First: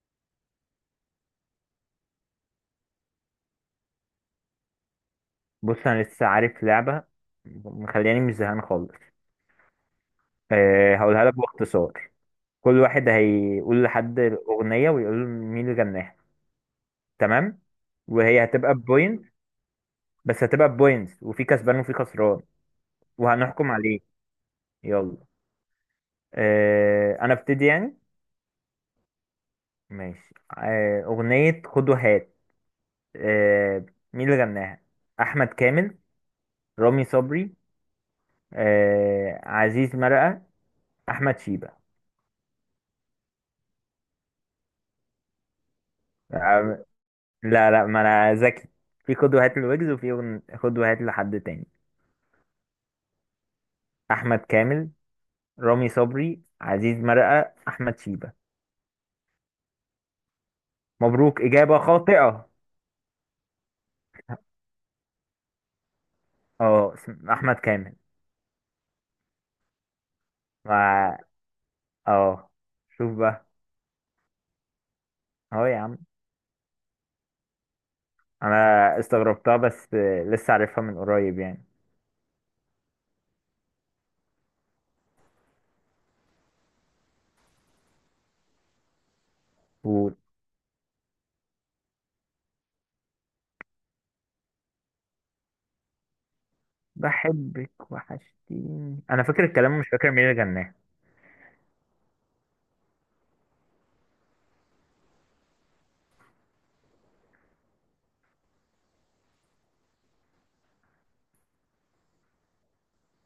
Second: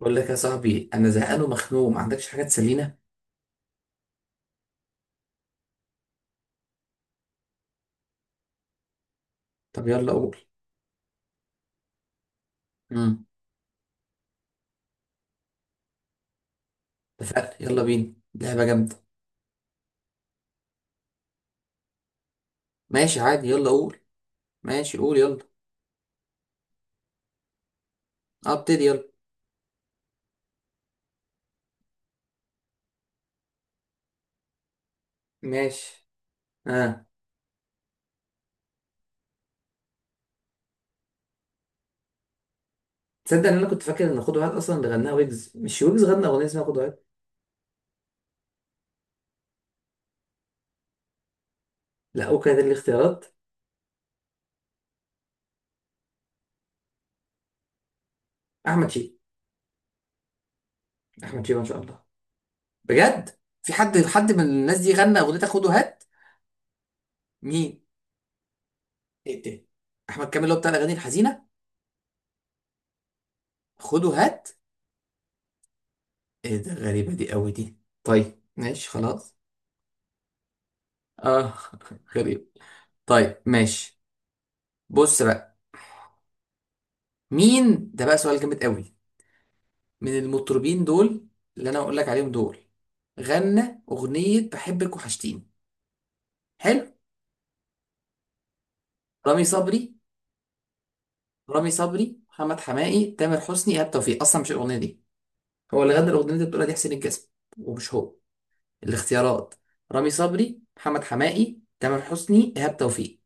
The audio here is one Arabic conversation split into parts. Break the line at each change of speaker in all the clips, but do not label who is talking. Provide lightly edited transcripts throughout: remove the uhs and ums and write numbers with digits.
بقول لك يا صاحبي، انا زهقان ومخنوق، ما عندكش حاجه تسلينا؟
بص، انا لسه عارف لعبه مخلياني مش زهقان خالص.
طب يلا قول.
أه، هقولها لك باختصار. كل واحد
امم
هيقول لحد اغنيه ويقول له مين اللي غناها.
اتفقنا،
تمام.
يلا بينا
وهي
لعبه
هتبقى
جامده.
بوينت، بس هتبقى بوينتس وفي كسبان وفي خسران.
ماشي عادي، يلا
وهنحكم عليه.
قول. ماشي، قول
يلا.
يلا.
أه، انا ابتدي يعني.
آه، ابتدي يلا.
ماشي. اغنيه خد وهات. أه مين اللي غناها؟ احمد كامل،
ماشي.
رامي
اه،
صبري، عزيز مرقه، احمد شيبه.
تصدق ان انا كنت فاكر ان خد واحد اصلا اللي غناها ويجز؟ مش ويجز غنى اغنيه اسمها خد واحد.
لا، لا، ما انا ذكي. في قدوة هاتل ويجز، وفي قدوة هاتل لحد تاني.
لا، اوكي، ده الاختيارات.
احمد كامل، رامي صبري، عزيز مرقة، احمد شيبة.
احمد شيبة.
مبروك،
احمد شيبة ان شاء
اجابة
الله.
خاطئة.
بجد في حد حد من الناس دي غنى اغنيه خد وهات؟
اه، احمد
مين؟
كامل.
ايه ده؟ احمد كامل اللي هو بتاع الاغاني
ما
الحزينه؟
اه شوف بقى.
خد وهات؟
اهو يا عم.
ايه ده، غريبه دي قوي دي. طيب ماشي
انا
خلاص.
استغربتها بس لسه عارفها من قريب
اه.
يعني.
غريب. طيب ماشي. بص بقى. مين ده بقى؟ سؤال جامد قوي.
قول.
من المطربين دول، اللي انا هقول لك عليهم دول، غنى اغنية بحبك وحشتيني. حلو.
بحبك وحشتيني، انا
رامي
فاكر
صبري.
الكلام مش فاكر مين اللي غناه.
رامي صبري، محمد حماقي، تامر حسني، ايهاب توفيق. اصلا مش الاغنية دي. هو اللي غنى الاغنية اللي بتقولها دي حسين الجسمي، ومش هو. الاختيارات: رامي صبري، محمد حماقي، تامر حسني، ايهاب توفيق.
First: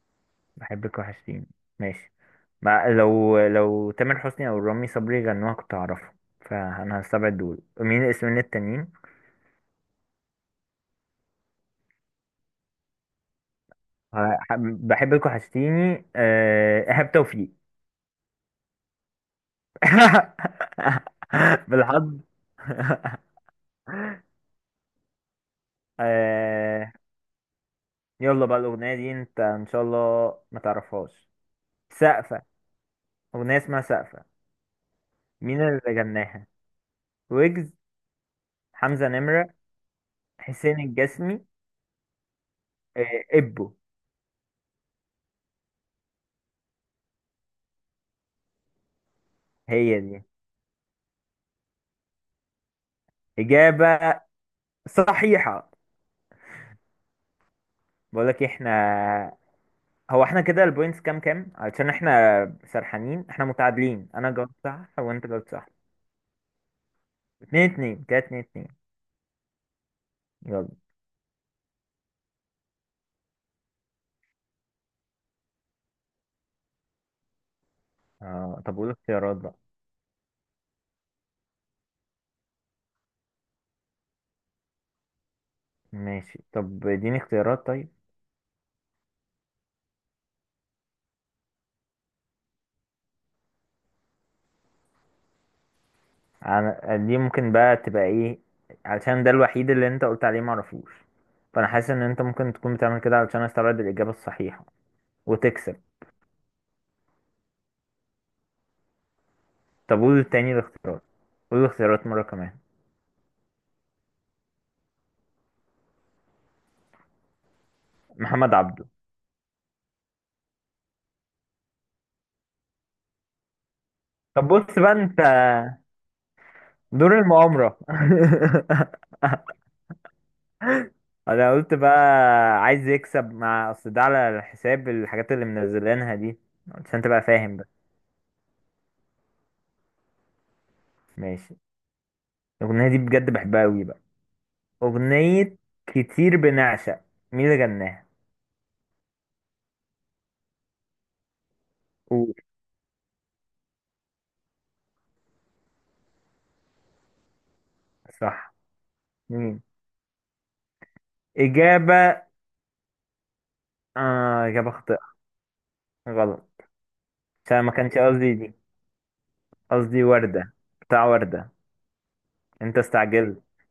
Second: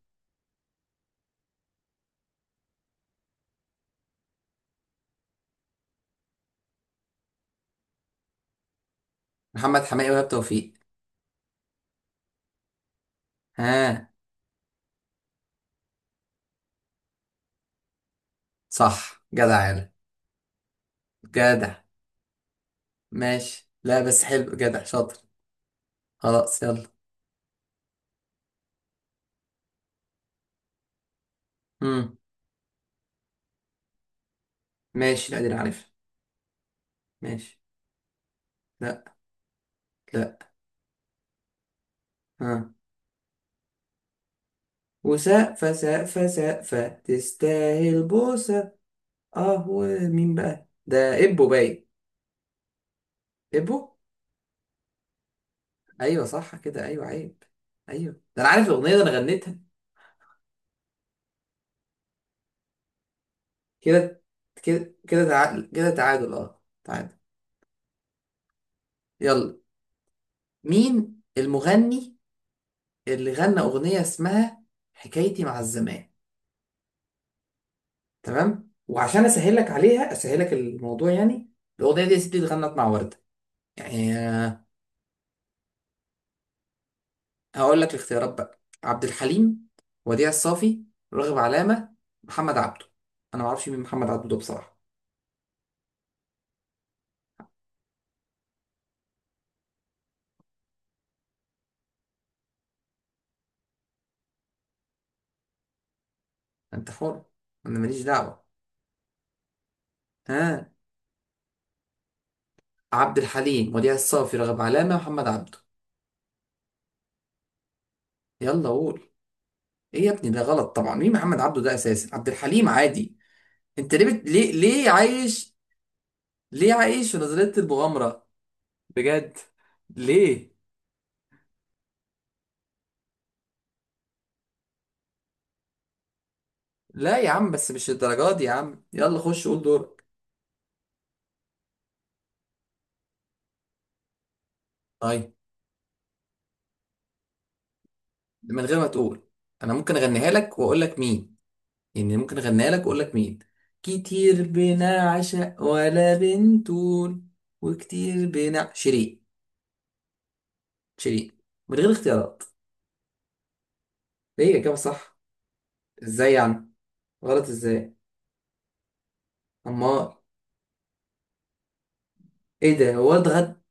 بحبك وحشتيني، ماشي. مع لو تامر حسني او رامي صبري غنوها كنت هعرفها. فانا هستبعد دول، مين الاسمين التانيين؟
محمد حماقي وايهاب توفيق. ها؟
بحبك وحشتيني ايهاب توفيق
صح، جدع يا عالم. جدع.
بالحظ.
ماشي. لا بس حلو، جدع، شاطر. خلاص يلا.
آه. يلا بقى، الاغنيه دي انت ان شاء الله ما تعرفهاش.
امم
سقفه، اغنيه اسمها سقفه.
ماشي. لا دي أنا
مين
عارفها.
اللي غناها؟
ماشي.
ويجز،
لا.
حمزه نمره،
لا.
حسين الجسمي،
ها؟
ابو.
وسقفة سقفة سقفة تستاهل بوسة. اه،
هي دي
ومين بقى ده؟ ابو باي. ابو.
اجابه صحيحه.
ايوه صح كده، ايوه عيب. ايوه
بقول
ده
لك
انا عارف
احنا،
الاغنيه، ده انا غنيتها.
هو احنا كده البوينتس كام كام، علشان احنا سرحانين، احنا متعادلين،
كده.
انا جاوبت صح
كده كده
وانت جاوبت صح.
تعادل، كده تعادل، اه تعادل.
اتنين اتنين كده، اتنين اتنين.
يلا.
يلا.
مين المغني اللي غنى اغنيه اسمها حكايتي مع الزمان؟
آه،
تمام،
طب قول
وعشان
اختيارات
اسهل
بقى.
لك عليها، اسهل لك الموضوع يعني. الاغنيه دي يا ستي اتغنت مع ورده يعني.
ماشي، طب اديني اختيارات
هقول لك
طيب.
الاختيارات بقى: عبد الحليم، وديع الصافي، راغب علامه، محمد عبده. انا ما اعرفش مين محمد عبده ده بصراحه.
انا دي ممكن بقى تبقى ايه، علشان ده الوحيد اللي انت قلت عليه معرفوش. فانا حاسس ان انت ممكن تكون بتعمل كده علشان استبعد الاجابة الصحيحة وتكسب.
انت حر، انا ماليش دعوه.
طب قول تاني
ها؟
الاختيارات. قول الاختيارات مرة كمان.
عبد الحليم، وديع الصافي، راغب علامه، محمد عبده.
محمد
يلا
عبده.
قول. ايه يا ابني، ده غلط طبعا. مين محمد عبده ده اساسا؟ عبد الحليم عادي. انت ليه بت...
طب
ليه
بص
ليه
بقى انت.
عايش؟ ليه عايش في
دور
نظريه
المؤامرة
المغامره؟ بجد، ليه؟
انا قلت بقى عايز يكسب مع اصل ده على حساب الحاجات اللي منزلينها دي، عشان
لا
تبقى
يا عم،
فاهم بس.
بس مش الدرجات دي يا عم، يلا خش قول دورك.
ماشي. الاغنيه دي بجد بحبها قوي بقى،
طيب.
اغنيه كتير بنعشق، مين اللي غناها؟
من غير ما تقول، انا ممكن اغنيها لك واقول لك مين. يعني
قول.
ممكن اغنيها لك واقول لك مين. كتير بنا عشق ولا بنتول، وكتير
صح،
بنا شيرين.
مين؟
شيرين. من غير
اجابه.
اختيارات.
آه،
ايه
اجابه
الاجابه
خاطئه.
صح. ازاي
غلط،
يعني؟ غلط
عشان ما
ازاي؟
كانش قصدي دي، قصدي
امال؟
ورده، بتاع ورده،
ايه
انت
ده، ورد
استعجلت.
غد؟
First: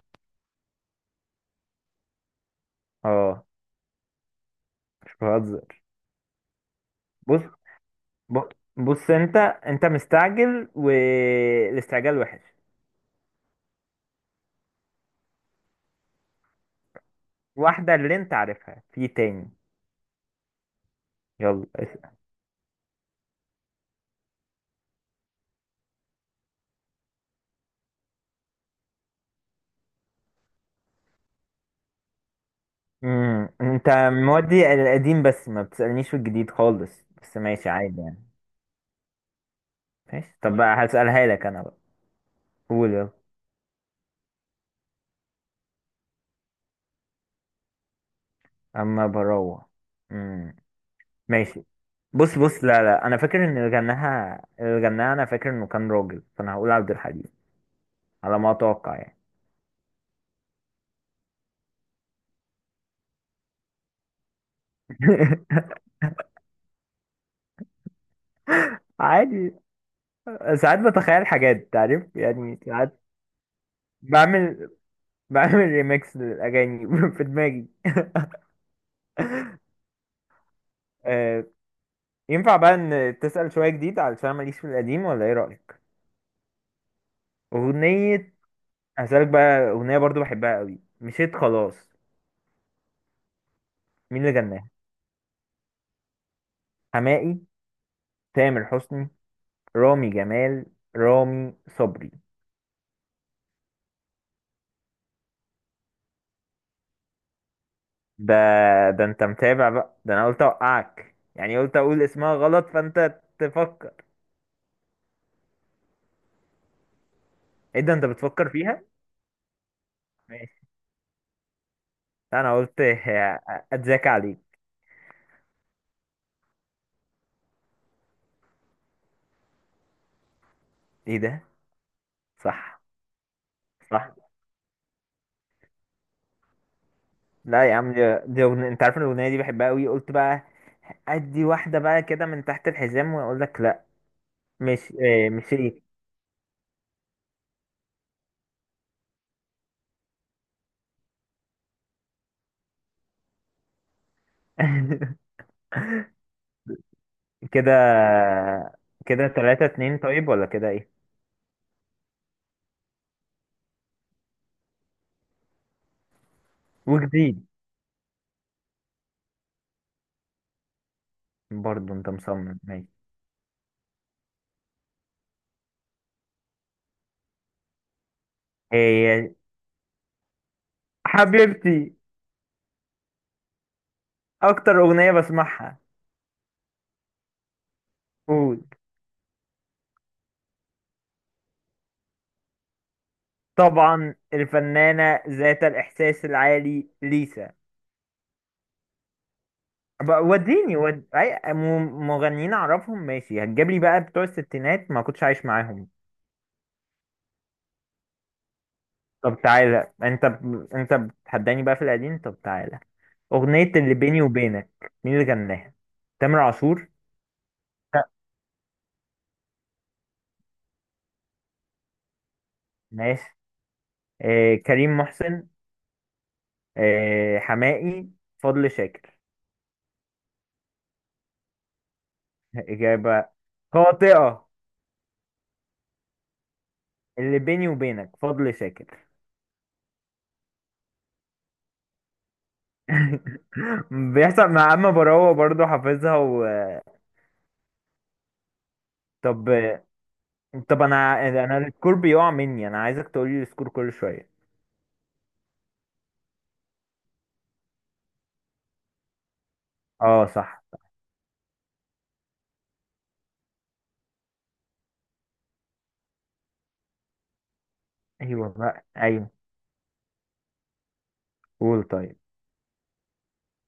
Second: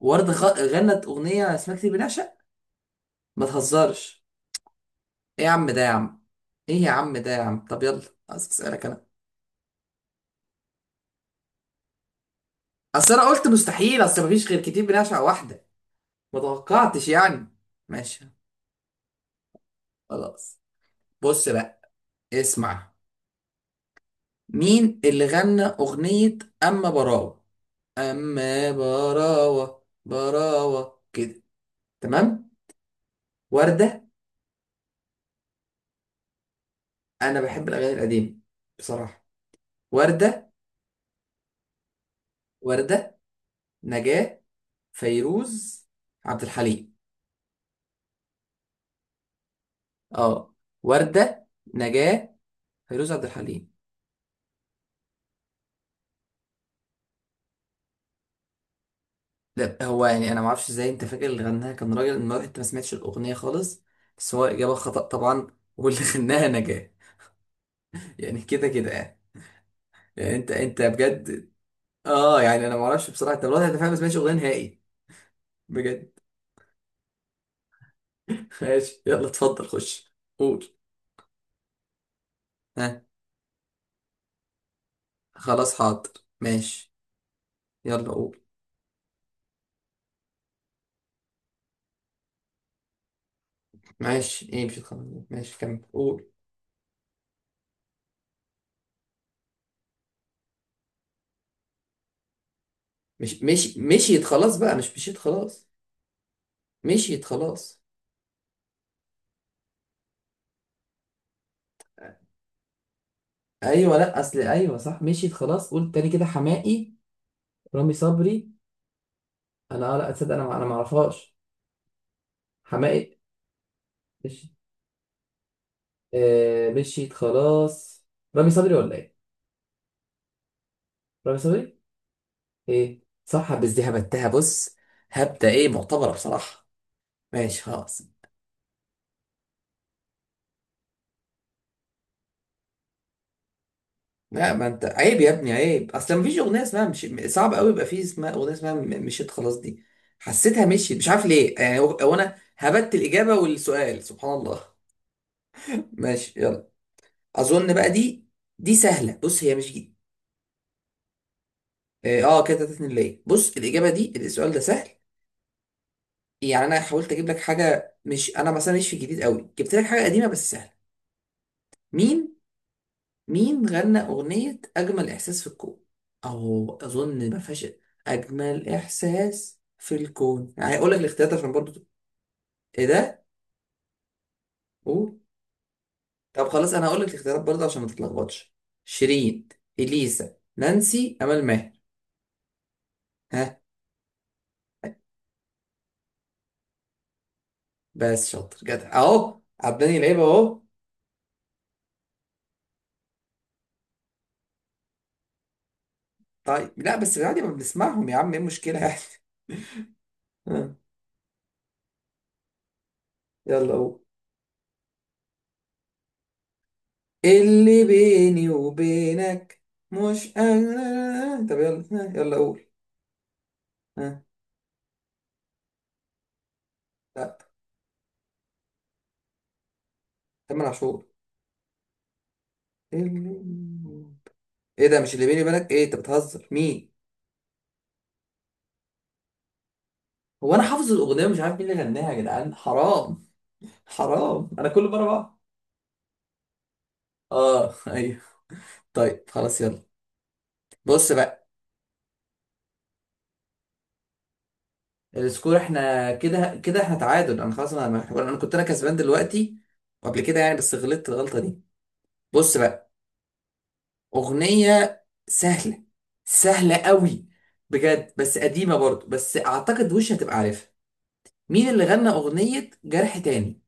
غنت اغنيه اسمها كتير بنعشق. ما
اه،
تهزرش.
مش
ايه يا
بهزر.
عم ده يا عم. ايه يا عم ده يا
بص،
عم، طب يلا.
بص.
اسالك انا.
بص، انت مستعجل والاستعجال وحش.
اصل انا قلت مستحيل، اصل مفيش غير كتير بنعشق واحده. ما توقعتش يعني.
واحدة اللي
ماشي
انت عارفها في تاني.
خلاص. بص
يلا،
بقى.
اسأل.
اسمع. مين اللي غنى اغنيه اما براوه؟ اما براوه، براوه كده. تمام. ورده.
انت مودي القديم، بس ما بتسألنيش في الجديد خالص، بس
انا بحب
ماشي
الاغاني
عادي يعني.
القديمه بصراحه.
ماشي،
ورده.
طب بقى هسألها لك انا بقى. قول يلا.
ورده، نجاه، فيروز، عبد الحليم.
اما بروح.
اه.
امم
ورده،
ماشي.
نجاه،
بص، بص، لا، لا،
فيروز،
انا
عبد
فاكر ان
الحليم.
اللي غناها انا فاكر انه كان راجل، فانا هقول عبد الحليم. على ما اتوقع يعني.
ده هو يعني. انا ما اعرفش ازاي انت فاكر اللي غناها كان راجل، المره انت ما سمعتش الاغنيه خالص، بس هو اجابه خطا طبعا. واللي غناها نجاه. يعني كده كده يعني.
عادي.
يعني انت
ساعات
انت
بتخيل
بجد؟
حاجات تعرف
اه
يعني،
يعني انا ما
ساعات.
اعرفش بصراحه انت الوضع. انت فعلا ما سمعتش اغنيه
بعمل
نهائي.
بعمل
بجد.
ريميكس للاغاني في دماغي.
ماشي يلا، اتفضل خش. قول.
آه، ينفع بقى
ها؟
ان تسأل شوية جديد، علشان ماليش في القديم، ولا ايه
خلاص،
رأيك؟
حاضر. ماشي. يلا
اغنية.
قول.
هسألك بقى اغنية برضو بحبها قوي، مشيت خلاص، مين اللي
ماشي، ايه
غناها؟
مشيت خلاص. ماشي كمل قول.
حماقي، تامر حسني، رامي جمال، رامي صبري.
مش مشيت خلاص بقى. مش مشيت خلاص. مشيت خلاص.
ده، ده انت متابع بقى، ده انا قلت اوقعك يعني، قلت اقول اسمها غلط فانت تفكر.
ايوه لا، اصل ايوه صح مشيت خلاص. قول تاني كده. حماقي؟
ايه
رامي
ده، انت بتفكر
صبري؟
فيها؟
انا اه، لا اتصدق،
ماشي،
انا ما اعرفهاش.
انا قلت
حماقي؟
اتذاكى
مش.
عليك.
آه، مشيت خلاص. رامي صبري ولا ايه؟
ايه
رامي
ده؟
صبري.
صح،
ايه صح. بس دي
صح.
هبتها، بص. هبدة، ايه معتبرة بصراحة. ماشي
لا يا عم،
خلاص.
دي أغنية أنت عارف إن الأغنية دي بحبها أوي قلت بقى. ادي واحده بقى كده من تحت الحزام واقول لك لا.
لا ما انت
مش
عيب يا
إيه،
ابني،
مش ايه؟
عيب اصلا. مفيش اغنية اسمها مش صعب قوي يبقى في اسمها اغنية اسمها مشيت خلاص دي. حسيتها مشيت، مش عارف ليه يعني. هو انا هبت الإجابة والسؤال، سبحان الله. ماشي يلا.
كده،
اظن بقى دي، دي سهلة.
كده
بص، هي
تلاتة
مش.
اتنين، طيب ولا كده ايه؟
اه آه، كده تلاتة اتنين. ليه؟ بص الاجابه دي، السؤال ده سهل يعني. انا حاولت اجيب لك
وجديد
حاجه مش انا مثلا مش في الجديد قوي، جبت لك حاجه قديمه بس سهله.
برضو، انت
مين؟
مصمم، ماشي.
مين غنى اغنيه اجمل احساس في الكون؟ اهو اظن ما فيهاش. اجمل
هي
احساس في الكون، يعني هقول لك الاختيارات عشان برضو.
حبيبتي،
ايه ده؟
اكتر اغنية
قول.
بسمعها.
طب خلاص، انا هقول لك الاختيارات برضو عشان ما تتلخبطش.
قول.
شيرين، اليسا، نانسي، امل ماهر. ها؟
طبعا، الفنانة ذات الاحساس العالي، ليسا.
بس شاطر جدع اهو، عداني
بقى
لعيبه اهو.
وديني أي مغنيين اعرفهم، ماشي هتجيب لي بقى بتوع الستينات ما كنتش عايش معاهم.
طيب لا، بس عادي ما بنسمعهم يا عم، ايه المشكلة يعني؟
طب تعالى،
ها،
انت بتحداني بقى في القديم، طب تعالى. أغنية
يلا
اللي
هو.
بيني وبينك مين اللي غناها؟ تامر عاشور؟
اللي
لا.
بيني وبينك. مش انا. طب يلا، ها، يلا قول.
ماشي.
ها؟
آه، كريم محسن.
لا.
آه، حماقي. فضل شاكر.
تامر عاشور.
إجابة
اللي-
خاطئة.
ايه ده، مش اللي بيني وبينك؟ ايه انت بتهزر مين؟
اللي بيني وبينك فضل شاكر
هو انا حافظ الاغنيه ومش عارف مين اللي غناها يا جدعان، حرام.
بيحصل
حرام. انا
مع
كل
أما
مره
براوة
بقى.
برضه، حافظها
اه ايوه. طيب
طب،
خلاص يلا.
طب،
بص
أنا
بقى،
أنا السكور بيقع مني، أنا عايزك تقولي السكور كل شوية.
السكور احنا كده كده احنا تعادل. انا خلاص، انا كنت انا كسبان دلوقتي قبل
اه،
كده يعني،
صح.
بس غلطت الغلطه دي. بص بقى، اغنيه سهله. سهله قوي بجد، بس
أيوه
قديمه
بقى،
برضه،
أيوه.
بس اعتقد وش هتبقى عارفها. مين
قول،
اللي غنى
طيب.
اغنيه جرح تاني؟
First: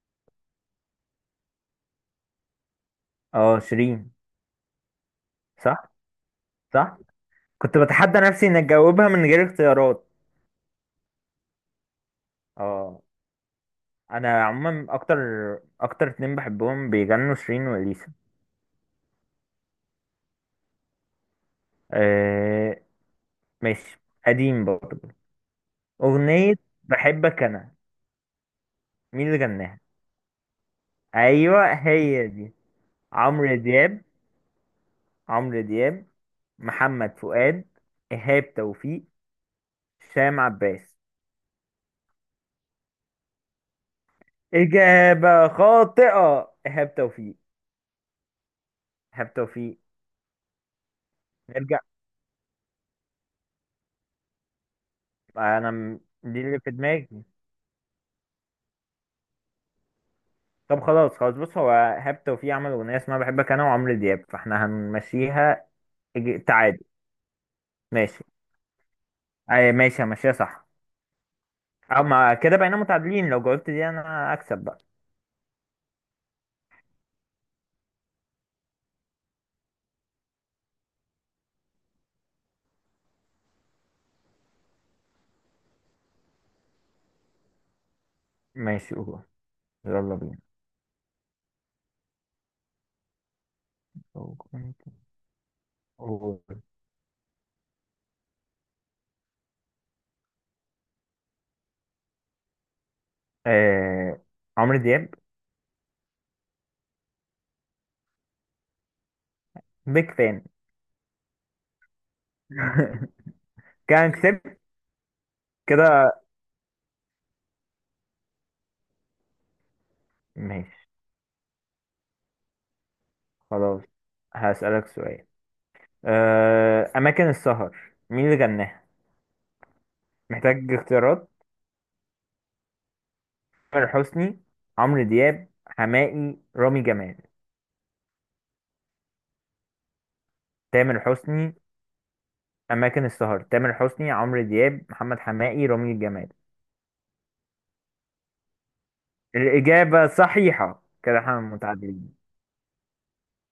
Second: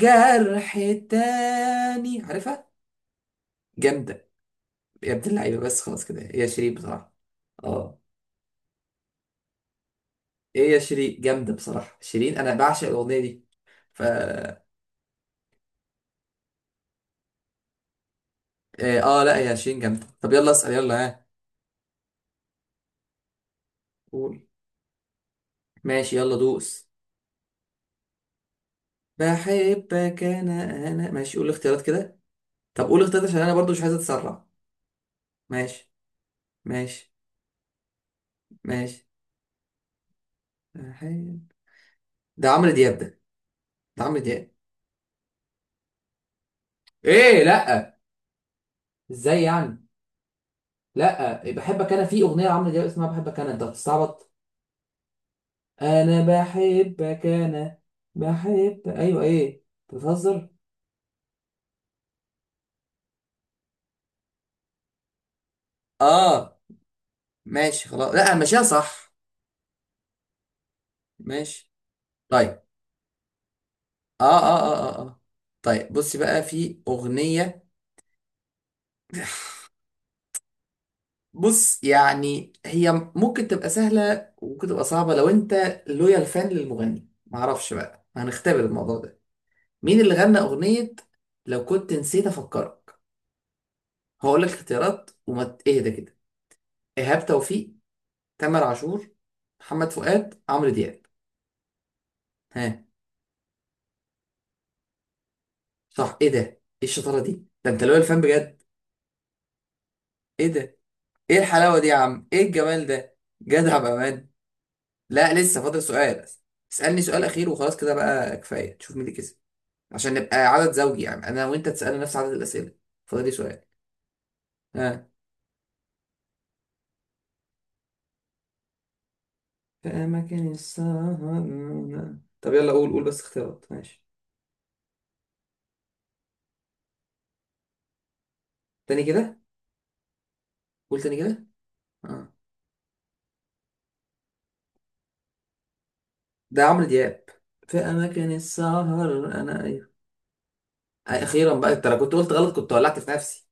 جرح تاني، عارفها.
اه، شيرين.
جامده. يا ابن اللعيبه. بس
صح،
خلاص كده، هي شيرين
صح.
بصراحه.
كنت
اه.
بتحدى نفسي إن أجاوبها من غير اختيارات.
ايه يا شيرين، جامده بصراحه شيرين. انا بعشق
اه،
الاغنيه دي.
انا
فا.
عموما اكتر اتنين بحبهم بيغنوا، شيرين واليسا.
اه آه، لا يا شيرين جامده. طب يلا اسال، يلا ها.
أه، ماشي.
قول.
قديم برضه.
ماشي، يلا
اغنية
دوس.
بحبك انا، مين اللي غناها؟
بحبك انا. انا ماشي، قول
ايوه،
الاختيارات كده.
هي دي.
طب قول اختيارات عشان انا
عمرو
برضو مش عايز
دياب
اتسرع.
عمرو
ماشي.
دياب
ماشي.
محمد فؤاد. ايهاب توفيق.
ماشي.
هشام عباس.
حي- ده عمرو دياب ده. ده عمرو دياب.
اجابة خاطئة، ايهاب توفيق.
ايه لا.
ايهاب
ازاي
توفيق.
يعني؟ لا
نرجع،
بحبك انا، في اغنيه لعمرو دياب اسمها بحبك انا. انت بتستعبط.
انا
انا
دي اللي في دماغي.
بحبك انا. بحب، ايوه ايه؟ أنت بتهزر.
طب، خلاص، خلاص، بص، هو ايهاب توفيق عمل اغنية اسمها بحبك انا وعمرو دياب، فاحنا هنمشيها.
اه.
تعادل.
ماشي خلاص،
ماشي.
لا ماشيها صح.
أي، ماشي، ماشي، صح.
ماشي.
أو ما كده
طيب.
بقينا متعادلين، لو جاوبت دي
اه
أنا أكسب
اه
بقى.
اه اه, آه. طيب بصي بقى، في أغنية. بص يعني هي ممكن تبقى سهلة وممكن تبقى صعبة لو انت لويال فان للمغني، معرفش بقى، هنختبر
ماشي،
الموضوع ده.
قول.
مين
يلا
اللي غنى
بينا.
أغنية لو كنت نسيت أفكرك؟
لو
هقول لك
كنت،
اختيارات، وما اهدى كده.
قول.
إيهاب توفيق، تامر عاشور، محمد فؤاد، عمرو دياب. ها؟
آه... عمرو دياب.
صح. ايه ده، ايه الشطارة دي، ده انت لويال فان بجد.
بيك فان
ايه ده، ايه الحلاوة دي يا عم، ايه الجمال ده. جدع
كان
بأمان.
كسبت
لا لسه فاضل
كده.
سؤال. اسألني سؤال أخير وخلاص، كده بقى كفاية، تشوف مين اللي كسب. عشان نبقى عدد
ماشي،
زوجي يعني، انا وانت تسألنا نفس عدد الأسئلة. فاضلي سؤال.
خلاص. هسألك
ها؟
سؤال. أماكن السهر، مين اللي غناها؟
في اماكن
محتاج اختيارات.
السهرة. طب يلا قول، قول بس اختيارات
تامر
ماشي.
حسني، عمرو دياب، حماقي، رامي جمال.
تاني كده.
تامر
قول تاني كده.
حسني.
اه.
أماكن السهر، تامر حسني، عمرو دياب، محمد حماقي، رامي جمال.
ده عمرو دياب. في اماكن السهر، انا ايوه.
الإجابة صحيحة،
آه،
كده احنا
اخيرا بقى. انت لو كنت
متعادلين.
قلت غلط كنت ولعت في نفسي.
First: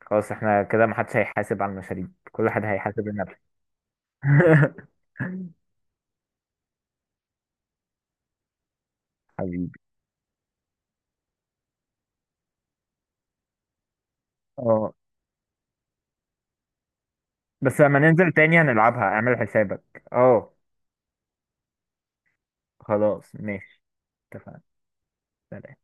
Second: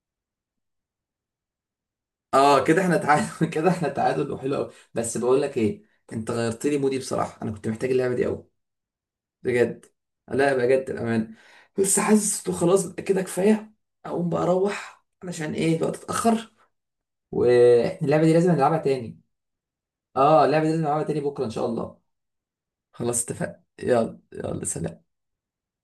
خلاص، احنا كده محدش هيحاسب على المشاريب، كل
اه،
واحد
كده احنا
هيحاسب لنفسه.
تعادل. كده احنا تعادل، وحلو قوي. بس بقول لك ايه، انت غيرت لي مودي بصراحة. انا كنت محتاج اللعبة دي قوي.
حبيبي.
بجد. لا بجد الأمان. بس حاسس إنه خلاص بقى، كده كفاية. أقوم بقى
اه،
أروح، علشان إيه، الوقت اتأخر.
بس لما
وإحنا اللعبة
ننزل
دي لازم
تاني
نلعبها
هنلعبها،
تاني.
اعمل حسابك.
آه،
اه،
اللعبة دي لازم نلعبها تاني بكرة إن شاء الله. خلاص
خلاص،
اتفقنا،
ماشي.
يلا
اتفقنا،
يلا، سلام.
سلام.